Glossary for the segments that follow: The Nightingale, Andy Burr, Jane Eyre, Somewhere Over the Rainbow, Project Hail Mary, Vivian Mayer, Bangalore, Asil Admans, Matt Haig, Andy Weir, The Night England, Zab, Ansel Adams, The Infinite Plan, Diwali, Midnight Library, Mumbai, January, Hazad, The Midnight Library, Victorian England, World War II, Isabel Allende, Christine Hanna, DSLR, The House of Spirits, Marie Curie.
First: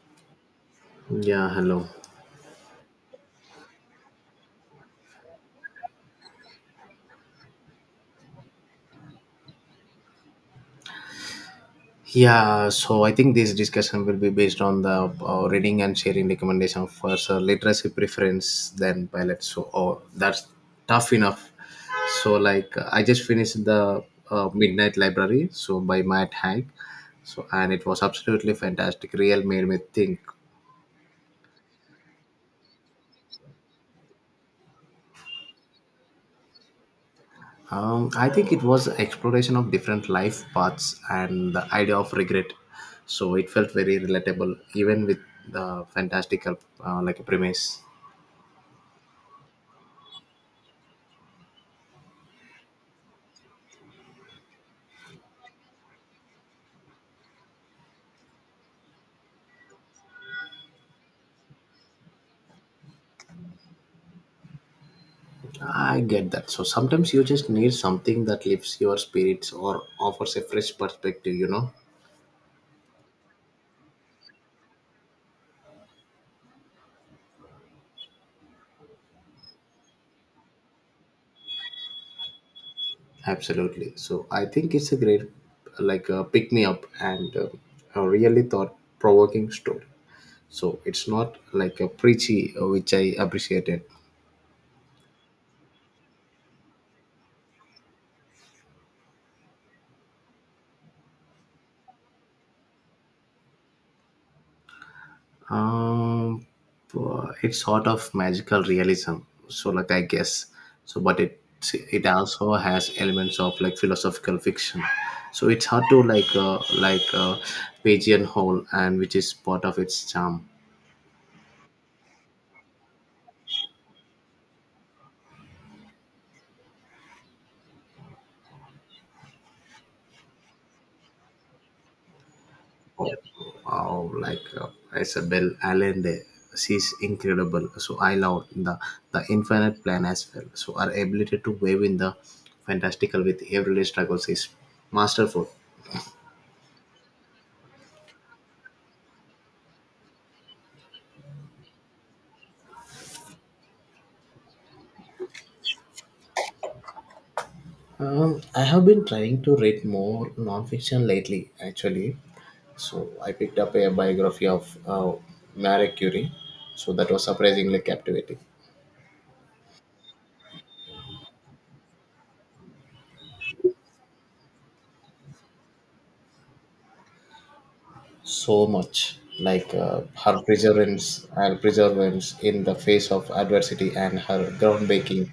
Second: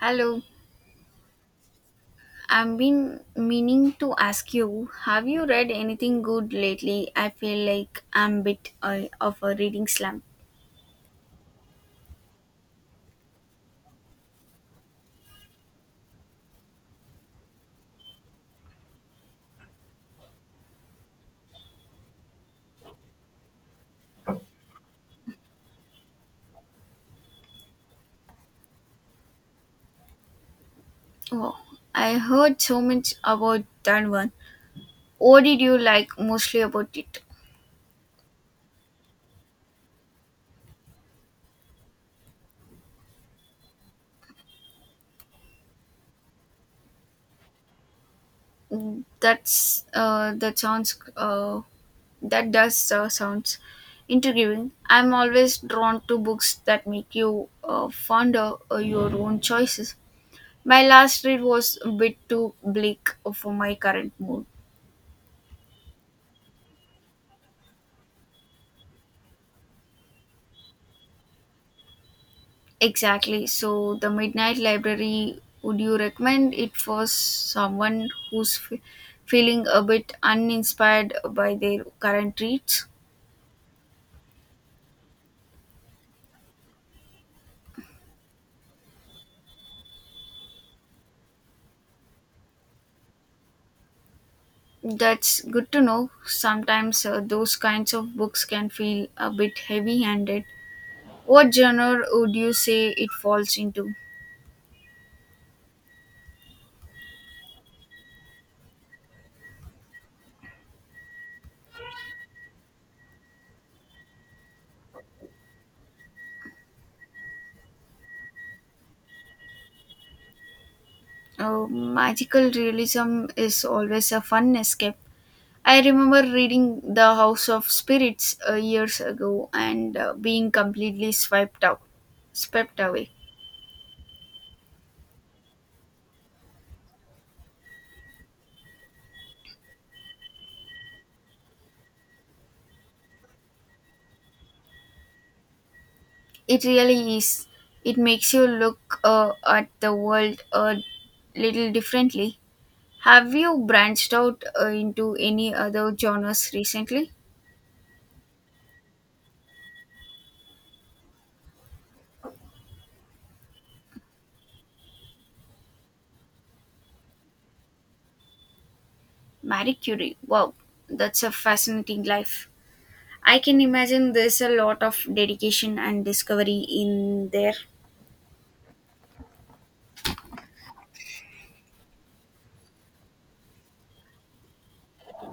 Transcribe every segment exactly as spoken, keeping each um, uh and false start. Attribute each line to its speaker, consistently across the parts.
Speaker 1: Hello,
Speaker 2: Yeah, hello.
Speaker 1: I've been meaning to ask you, have you read anything good lately? I feel like I'm a bit uh, of a reading slump.
Speaker 2: Yeah, so I think this discussion will be based on the uh, reading and sharing recommendation for so literacy preference than pilot. So, oh, that's tough enough. So, like, I just finished the uh, Midnight Library, so by Matt Haig. So, and it was absolutely fantastic. Real made me think.
Speaker 1: Oh, I heard so much about that one. What did you like mostly about it?
Speaker 2: Um, I think it was exploration of different life paths and the idea of regret. So it felt very relatable, even with the fantastical uh, like a premise.
Speaker 1: Mm, that's uh, that sounds uh, that does uh, sounds intriguing. I'm always drawn to books that make you uh, fonder uh, your own choices. My last read was a bit too bleak for my current mood.
Speaker 2: I get that. So sometimes you just need something that lifts your spirits or offers a fresh perspective, you know?
Speaker 1: Exactly. So, the Midnight Library, would you recommend it for someone who's f- feeling a bit uninspired by their current reads?
Speaker 2: Absolutely. So I think it's a great, like, uh, pick me up and uh, a really thought provoking story. So it's not like a preachy, uh, which I appreciated.
Speaker 1: That's good to know. Sometimes uh, those kinds of books can feel a bit heavy handed. What genre would you say it falls into?
Speaker 2: Um, uh, it's sort of magical realism. So, like I guess, so but it it also has elements of like philosophical fiction. So it's hard to like uh, like uh, pigeonhole, and which is part of its charm.
Speaker 1: Uh, magical realism is always a fun escape. I remember reading The House of Spirits uh, years ago and uh, being completely swept out, swept away.
Speaker 2: Oh, oh like uh, Isabel Allende, she's incredible. So I love the the infinite plan as well. So our ability to wave in the fantastical with everyday struggles is masterful.
Speaker 1: It really is. It makes you look uh, at the world a little differently. Have you branched out uh, into any other genres recently?
Speaker 2: Um, I have been trying to read more nonfiction lately, actually. So I picked up a biography of uh, Marie Curie. So that was surprisingly captivating.
Speaker 1: Marie Curie. Wow, that's a fascinating life. I can imagine there's a lot of dedication and discovery in there.
Speaker 2: So much like uh, her perseverance, her perseverance in the face of adversity, and her groundbreaking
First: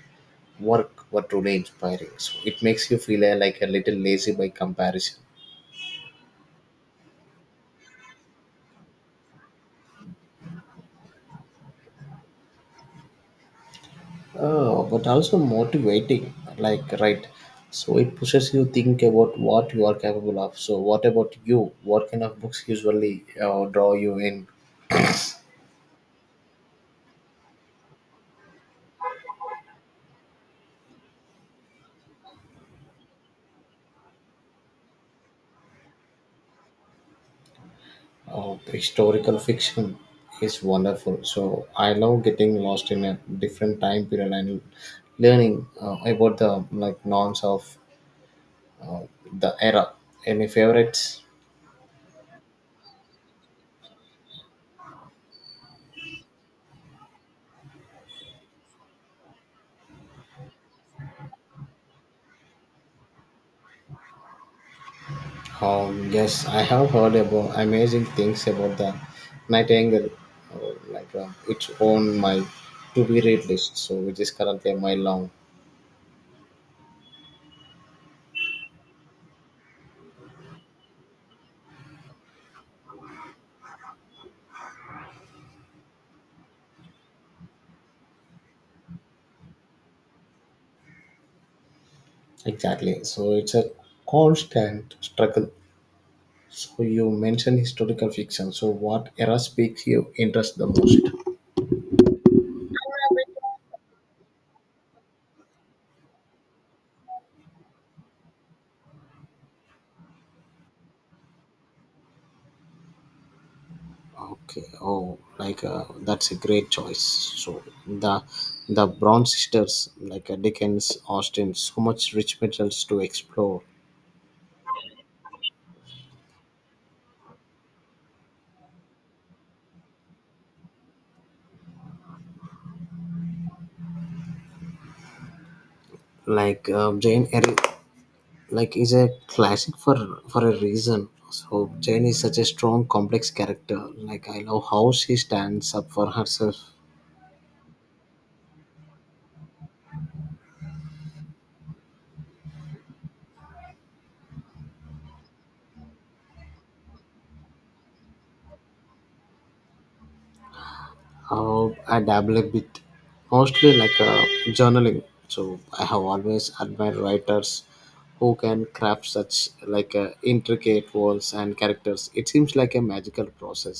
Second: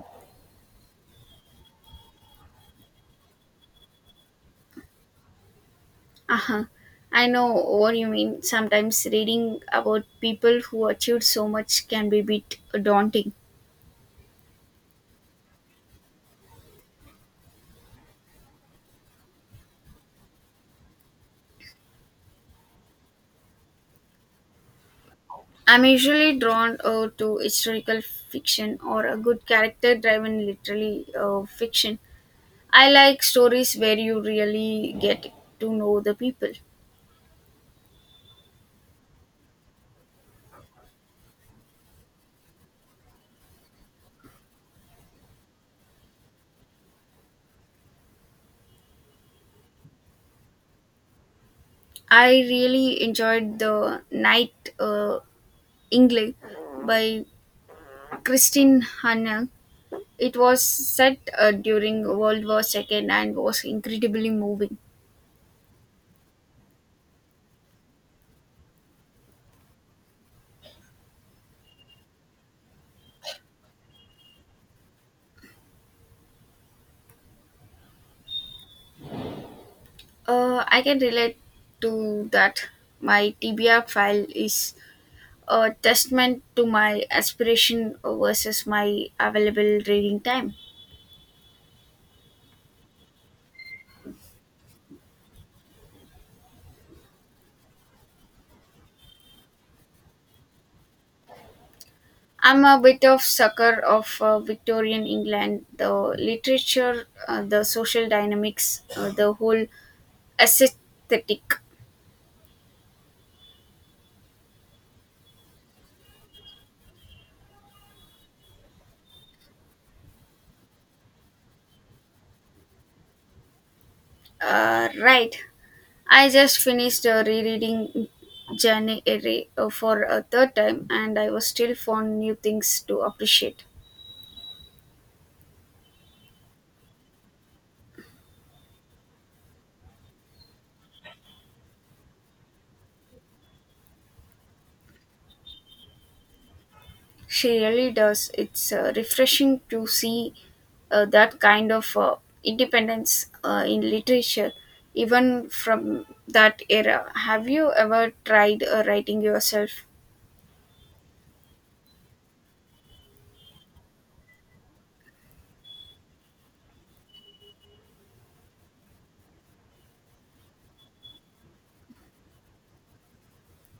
Speaker 2: work were truly inspiring. So it makes you feel uh, like a little lazy by comparison.
Speaker 1: Uh-huh. I know what you mean. Sometimes reading about people who achieved so much can be a bit daunting.
Speaker 2: Oh, but also motivating like right, so it pushes you think about what you are capable of. So what about you? What kind of books usually uh, draw you in?
Speaker 1: I'm usually drawn uh, to historical fiction or a good character driven literary uh, fiction. I like stories where you really get to know the people.
Speaker 2: Uh, historical fiction is wonderful, so I love getting lost in a different time period and learning uh, about the like norms of uh, the era. Any favorites?
Speaker 1: I really enjoyed The Night uh, England by Christine Hanna. It was set uh, during World War two and was incredibly moving.
Speaker 2: Um, yes, I have heard about amazing things about the Nightingale, uh, like uh, it's on my to be read list, so which is currently a mile long.
Speaker 1: Uh, I can relate to that. My T B R file is a testament to my aspiration versus my available reading time.
Speaker 2: Exactly. So it's a constant struggle. So you mentioned historical fiction. So what era speaks you interest the most?
Speaker 1: I'm a bit of sucker of uh, Victorian England, the literature, uh, the social dynamics, uh, the whole aesthetic.
Speaker 2: Okay. Oh, like uh, that's a great choice. So the the Brown sisters, like uh, Dickens, Austen, so much rich materials to explore.
Speaker 1: Uh, right. I just finished uh, rereading January uh, for a third time, and I was still found new things to appreciate.
Speaker 2: Like uh, Jane Eyre like is a classic for for a reason, so Jane is such a strong complex character. Like, I love how she stands up for herself.
Speaker 1: She really does. It's uh, refreshing to see uh, that kind of uh, independence uh, in literature, even from that era. Have you ever tried uh, writing yourself?
Speaker 2: How I dabble a bit, mostly like uh, journaling, so I have always admired writers who can craft such like uh, intricate worlds and characters. It seems like a magical process.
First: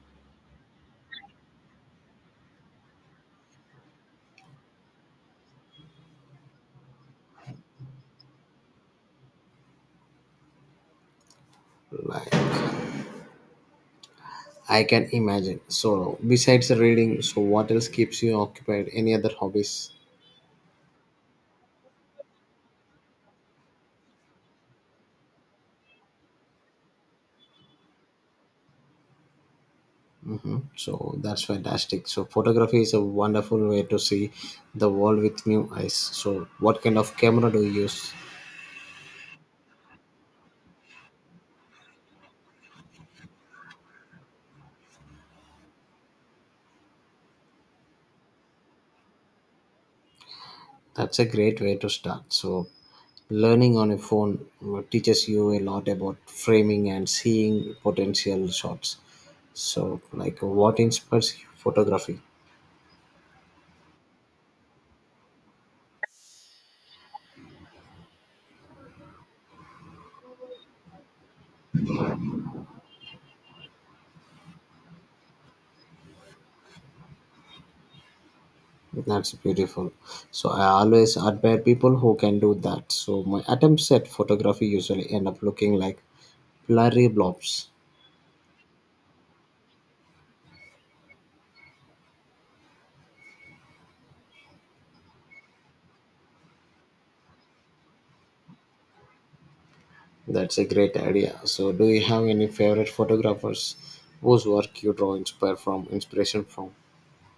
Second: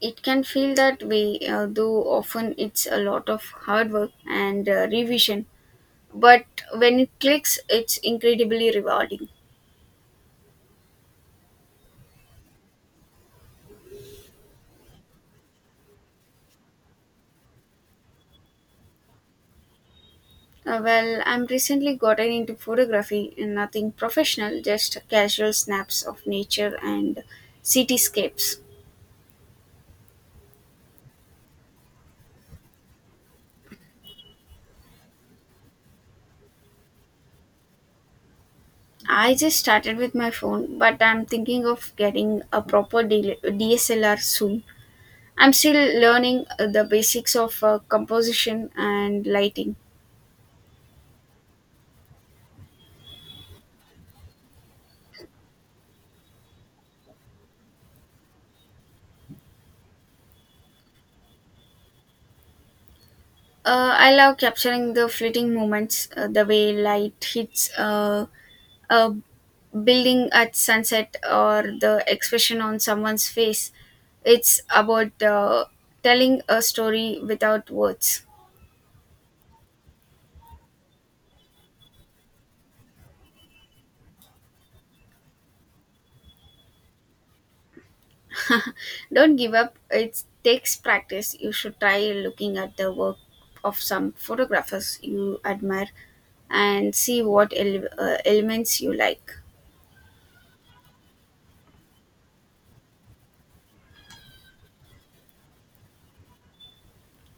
Speaker 1: It can feel that way, uh, though often it's a lot of hard work and uh, revision. But when it clicks, it's incredibly rewarding.
Speaker 2: Like, I can imagine. So besides reading, so what else keeps you occupied? Any other hobbies?
Speaker 1: Uh, well, I'm recently gotten into photography and nothing professional, just casual snaps of nature and cityscapes.
Speaker 2: Mm, so that's fantastic. So photography is a wonderful way to see the world with new eyes. So what kind of camera do you use?
Speaker 1: I just started with my phone, but I'm thinking of getting a proper D- DSLR soon. I'm still learning uh, the basics of uh, composition and lighting.
Speaker 2: That's a great way to start. So learning on a phone uh, teaches you a lot about framing and seeing potential shots. So like what inspires you? Photography?
Speaker 1: Uh, I love capturing the fleeting moments, uh, the way light hits uh, a building at sunset or the expression on someone's face. It's about uh, telling a story without words.
Speaker 2: That's beautiful. So I always admire people who can do that. So my attempts at photography usually end up looking like blurry blobs.
Speaker 1: Don't give up. It takes practice. You should try looking at the work of some photographers you admire and see what ele- uh, elements you like.
Speaker 2: That's a great idea. So, do you have any favorite photographers whose work you draw inspire from inspiration from?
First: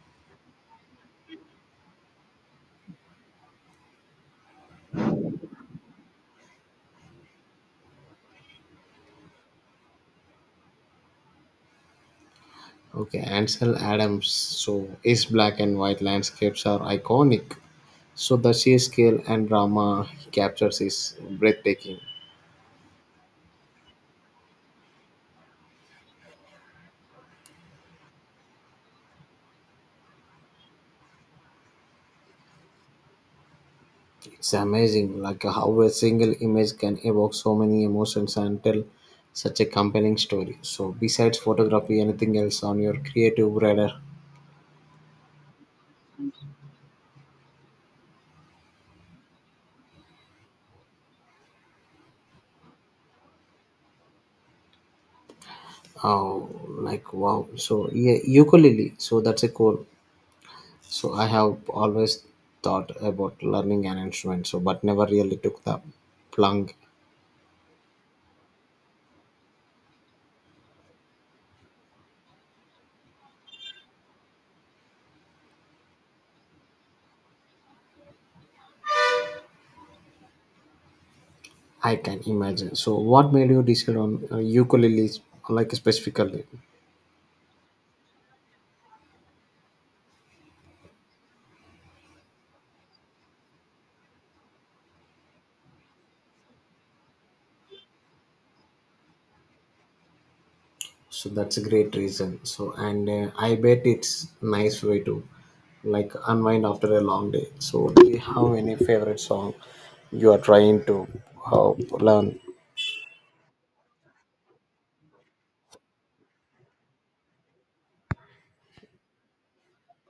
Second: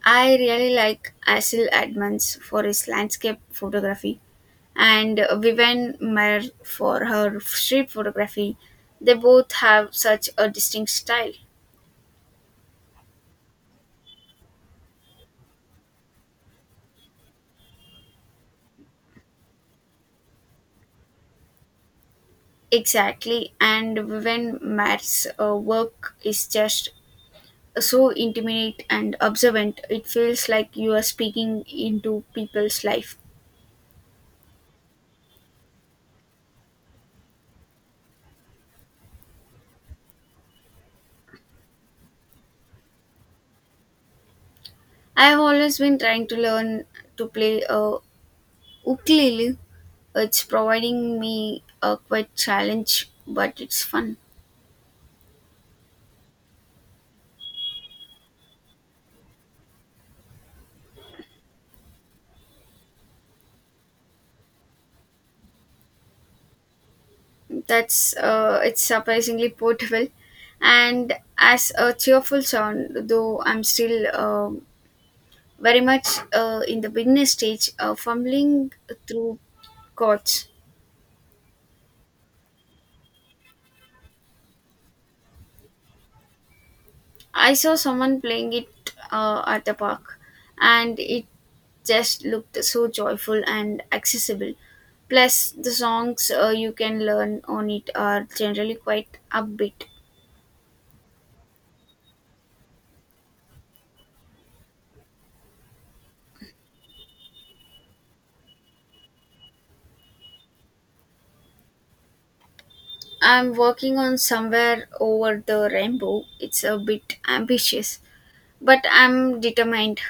Speaker 1: I really like Asil Admans for his landscape photography and Vivian Mayer for her street photography. They both have such a distinct style.
Speaker 2: Okay, Ansel Adams. So, his black and white landscapes are iconic. So, the sheer scale and drama he captures is breathtaking.
Speaker 1: Exactly, and Vivian Mayer's uh, work is just so intimate and observant. It feels like you are speaking into people's life.
Speaker 2: It's amazing, like how a single image can evoke so many emotions and tell such a compelling story. So, besides photography, anything else on your creative radar?
Speaker 1: I have always been trying to learn to play a ukulele. It's providing me a quite challenge, but it's fun.
Speaker 2: Oh, like wow. So yeah, ukulele. So that's a cool. So I have always thought about learning an instrument. So but never really took the plunge.
Speaker 1: That's uh, It's surprisingly portable and as a cheerful sound, though I'm still um very much uh, in the beginner stage, uh, fumbling through chords.
Speaker 2: I can imagine. So what made you decide on uh, ukulele, like specifically?
Speaker 1: I saw someone playing it uh, at the park, and it just looked so joyful and accessible. Plus the songs uh, you can learn on it are generally quite upbeat.
Speaker 2: So that's a great reason. So and uh, I bet it's nice way to like unwind after a long day. So do you have any favorite song you are trying to uh, learn?
Speaker 1: I'm working on Somewhere Over the Rainbow. It's a bit ambitious, but I'm determined.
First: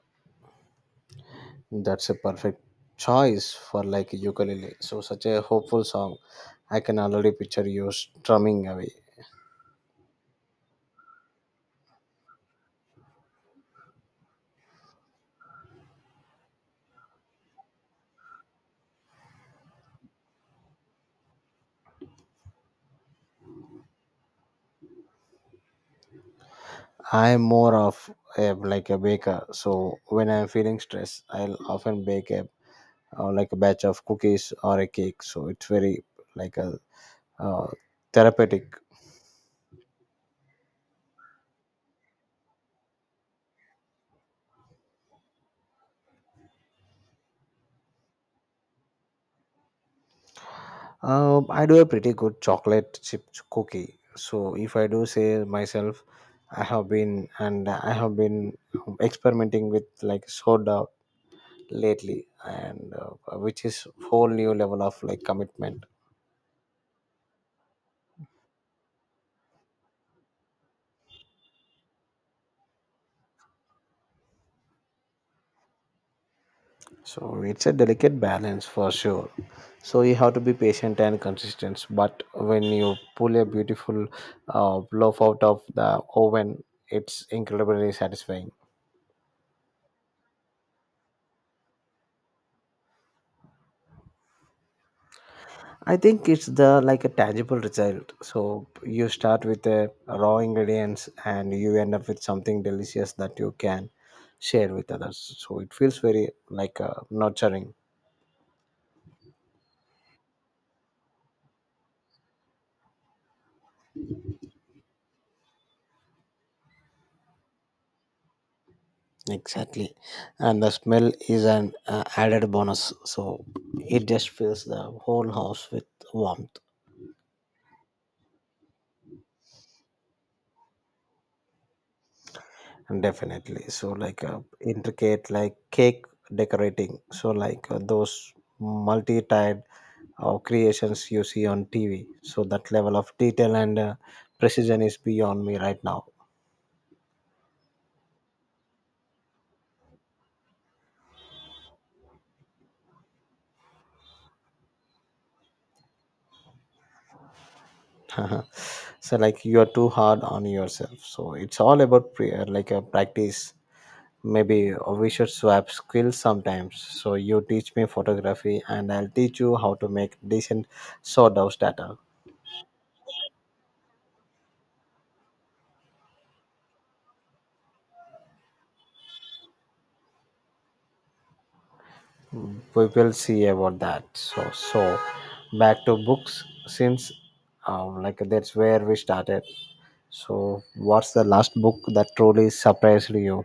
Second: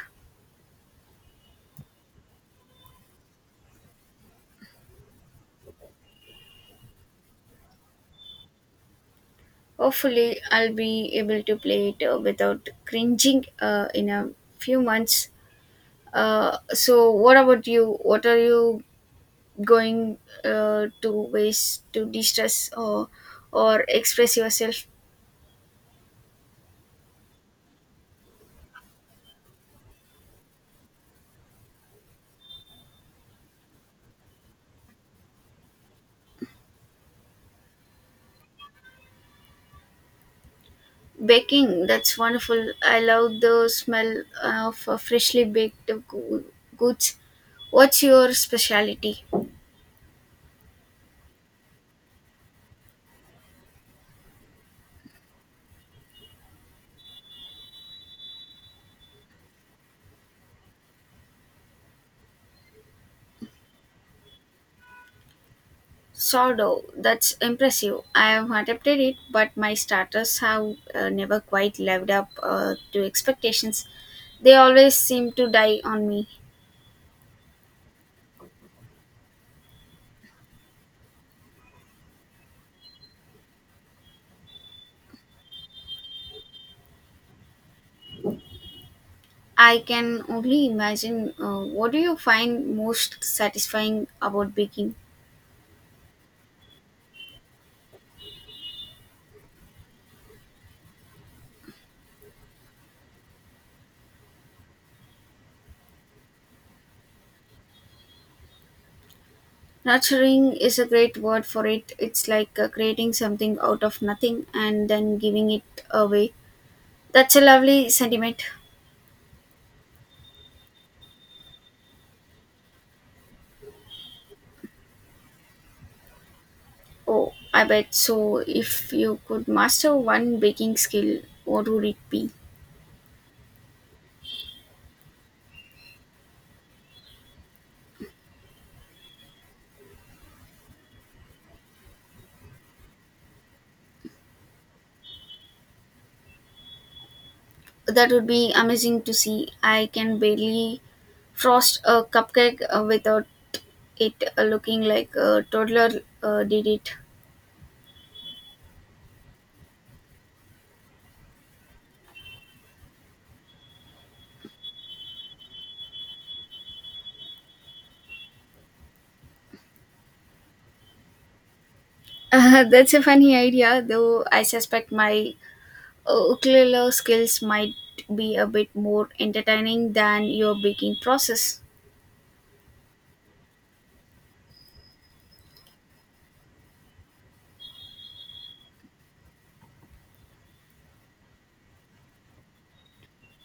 Speaker 2: That's a perfect choice for like ukulele. So such a hopeful song. I can already picture you strumming away.
Speaker 1: Hopefully, I'll be able to play it uh, without cringing uh, in a few months. Uh, so, what about you? What are you going uh, to ways to de stress, or, or express yourself?
Speaker 2: I'm more of a like a baker. So when I'm feeling stressed, I'll often bake a uh, like a batch of cookies or a cake. So it's very like a uh, therapeutic.
Speaker 1: Baking, that's wonderful. I love the smell of uh, freshly baked goo- goods. What's your specialty?
Speaker 2: Um, I do a pretty good chocolate chip cookie. So if I do say myself, I have been and I have been experimenting with like soda lately and uh, which is whole new level of like commitment.
Speaker 1: Sourdough, that's impressive. I have adapted it, but my starters have uh, never quite lived up uh, to expectations. They always seem to die on me.
Speaker 2: So it's a delicate balance for sure. So you have to be patient and consistent, but when you pull a beautiful uh, loaf out of the oven, it's incredibly satisfying.
Speaker 1: I can only imagine. Uh, what do you find most satisfying about baking?
Speaker 2: I think it's the like a tangible result, so you start with the raw ingredients and you end up with something delicious that you can share with others. So it feels very like uh, nurturing.
Speaker 1: Nurturing is a great word for it. It's like uh, creating something out of nothing and then giving it away. That's a lovely sentiment.
Speaker 2: Exactly. And the smell is an uh, added bonus. So it just fills the whole house with warmth.
Speaker 1: Oh, I bet. So, if you could master one baking skill, what would it be?
Speaker 2: And definitely. So, like uh, intricate, like cake decorating. So, like uh, those multi tied uh, creations you see on T V. So, that level of detail and uh, precision is beyond me right now.
Speaker 1: That would be amazing to see. I can barely frost a cupcake uh, without it uh, looking like a toddler uh, did it.
Speaker 2: So, like, you are too hard on yourself. So, it's all about prayer, like a practice. Maybe we should swap skills sometimes. So you teach me photography and I'll teach you how to make decent sawdust data.
Speaker 1: Uh, that's a funny idea, though I suspect my uh, ukulele skills might be a bit more entertaining than your baking process.
Speaker 2: We will see about that. So so back to books since um, like that's where we started. So what's the last book that truly surprised you?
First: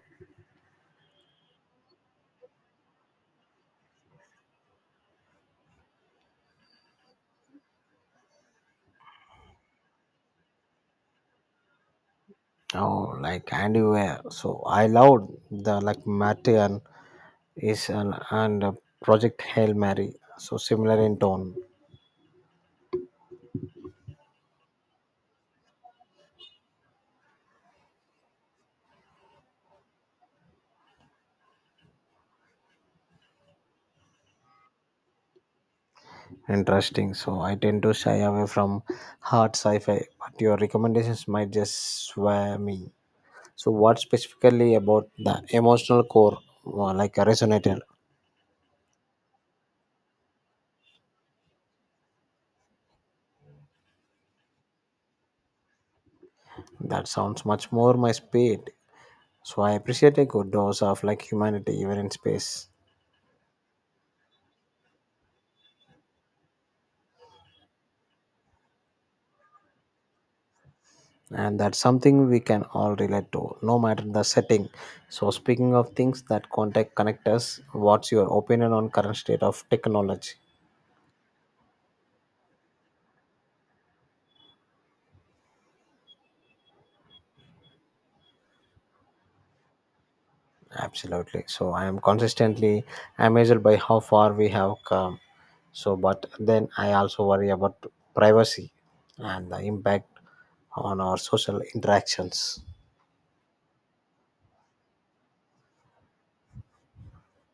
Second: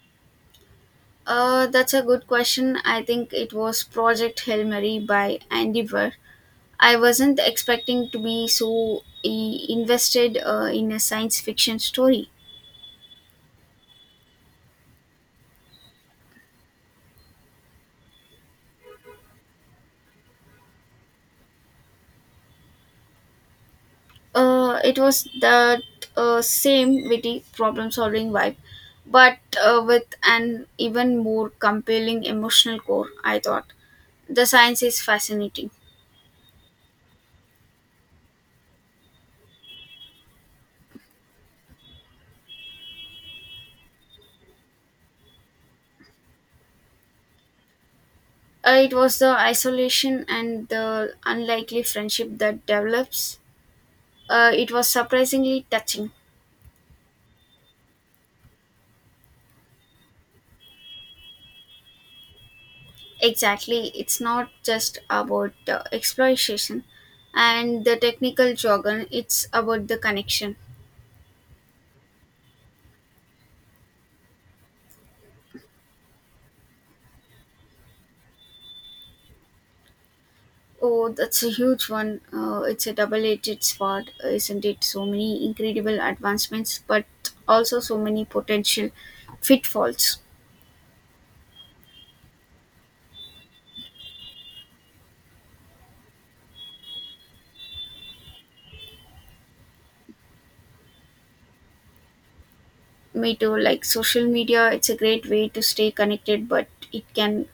Speaker 1: Uh, that's a good question. I think it was Project Hail Mary by Andy Burr. I wasn't expecting to be so i- invested uh, in a science fiction story.
Speaker 2: Oh, like Andy Weir. So I loved the like Matty and is and, and uh, Project Hail Mary. So similar in tone.
Speaker 1: Uh, it was that uh, same witty problem solving vibe, but uh, with an even more compelling emotional core, I thought. The science is fascinating.
Speaker 2: Interesting. So I tend to shy away from hard sci-fi, but your recommendations might just sway me. So what specifically about the emotional core, uh, like a resonator?
Speaker 1: Uh, it was the isolation and the unlikely friendship that develops. Uh, it was surprisingly touching.
Speaker 2: That sounds much more my speed. So I appreciate a good dose of like humanity even in space.
Speaker 1: Exactly, it's not just about uh, exploitation and the technical jargon, it's about the connection.
Speaker 2: And that's something we can all relate to, no matter the setting. So speaking of things that contact connect us, what's your opinion on current state of technology?
Speaker 1: Oh, that's a huge one. Uh, it's a double edged sword, uh, isn't it? So many incredible advancements, but also so many potential pitfalls.
Speaker 2: Absolutely. So I am consistently amazed by how far we have come. So, but then I also worry about privacy and the impact on our social interactions.
Speaker 1: Me too, like social media, it's a great way to stay connected, but it can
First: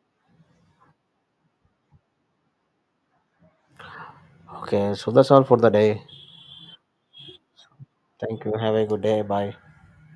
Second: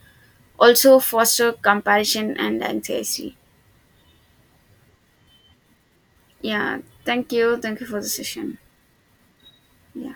Speaker 1: also foster comparison and anxiety.
Speaker 2: Okay, so that's all for the day.
Speaker 1: Yeah, thank you. Thank you for the
Speaker 2: Thank you.
Speaker 1: session.
Speaker 2: Have a good day. Bye.
Speaker 1: Yeah.